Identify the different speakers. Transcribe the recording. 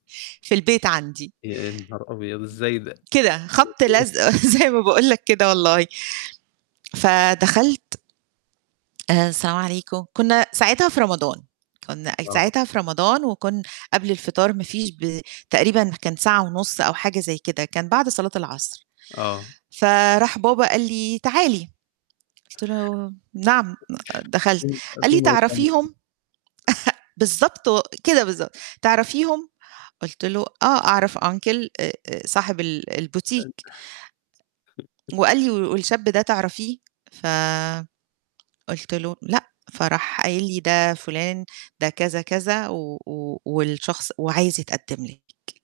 Speaker 1: في البيت عندي.
Speaker 2: يا نهار أبيض إزاي ده؟
Speaker 1: كده خبط لزق زي ما باقول لك كده والله. فدخلت آآ السلام عليكم كنا ساعتها في رمضان، كنا
Speaker 2: آه.
Speaker 1: ساعتها في رمضان، وكنا قبل الفطار ما فيش ب تقريبًا كان ساعة ونص أو حاجة زي كده كان بعد صلاة العصر.
Speaker 2: آه.
Speaker 1: فراح بابا قال لي: "تعالي" قلت له: "نعم" دخلت قال لي:
Speaker 2: [unintelligible]
Speaker 1: "تعرفيهم؟" بالضبط و كده بالضبط تعرفيهم؟ قلت له آه أعرف uncle أ أ صاحب ال
Speaker 2: حلو.
Speaker 1: البوتيك وقال لي: "والشاب ده تعرفيه؟" ف قلت له: "لأ" فراح قايل لي ده فلان ده كذا كذا، و و والشخص وعايزة يتقدم لكِ.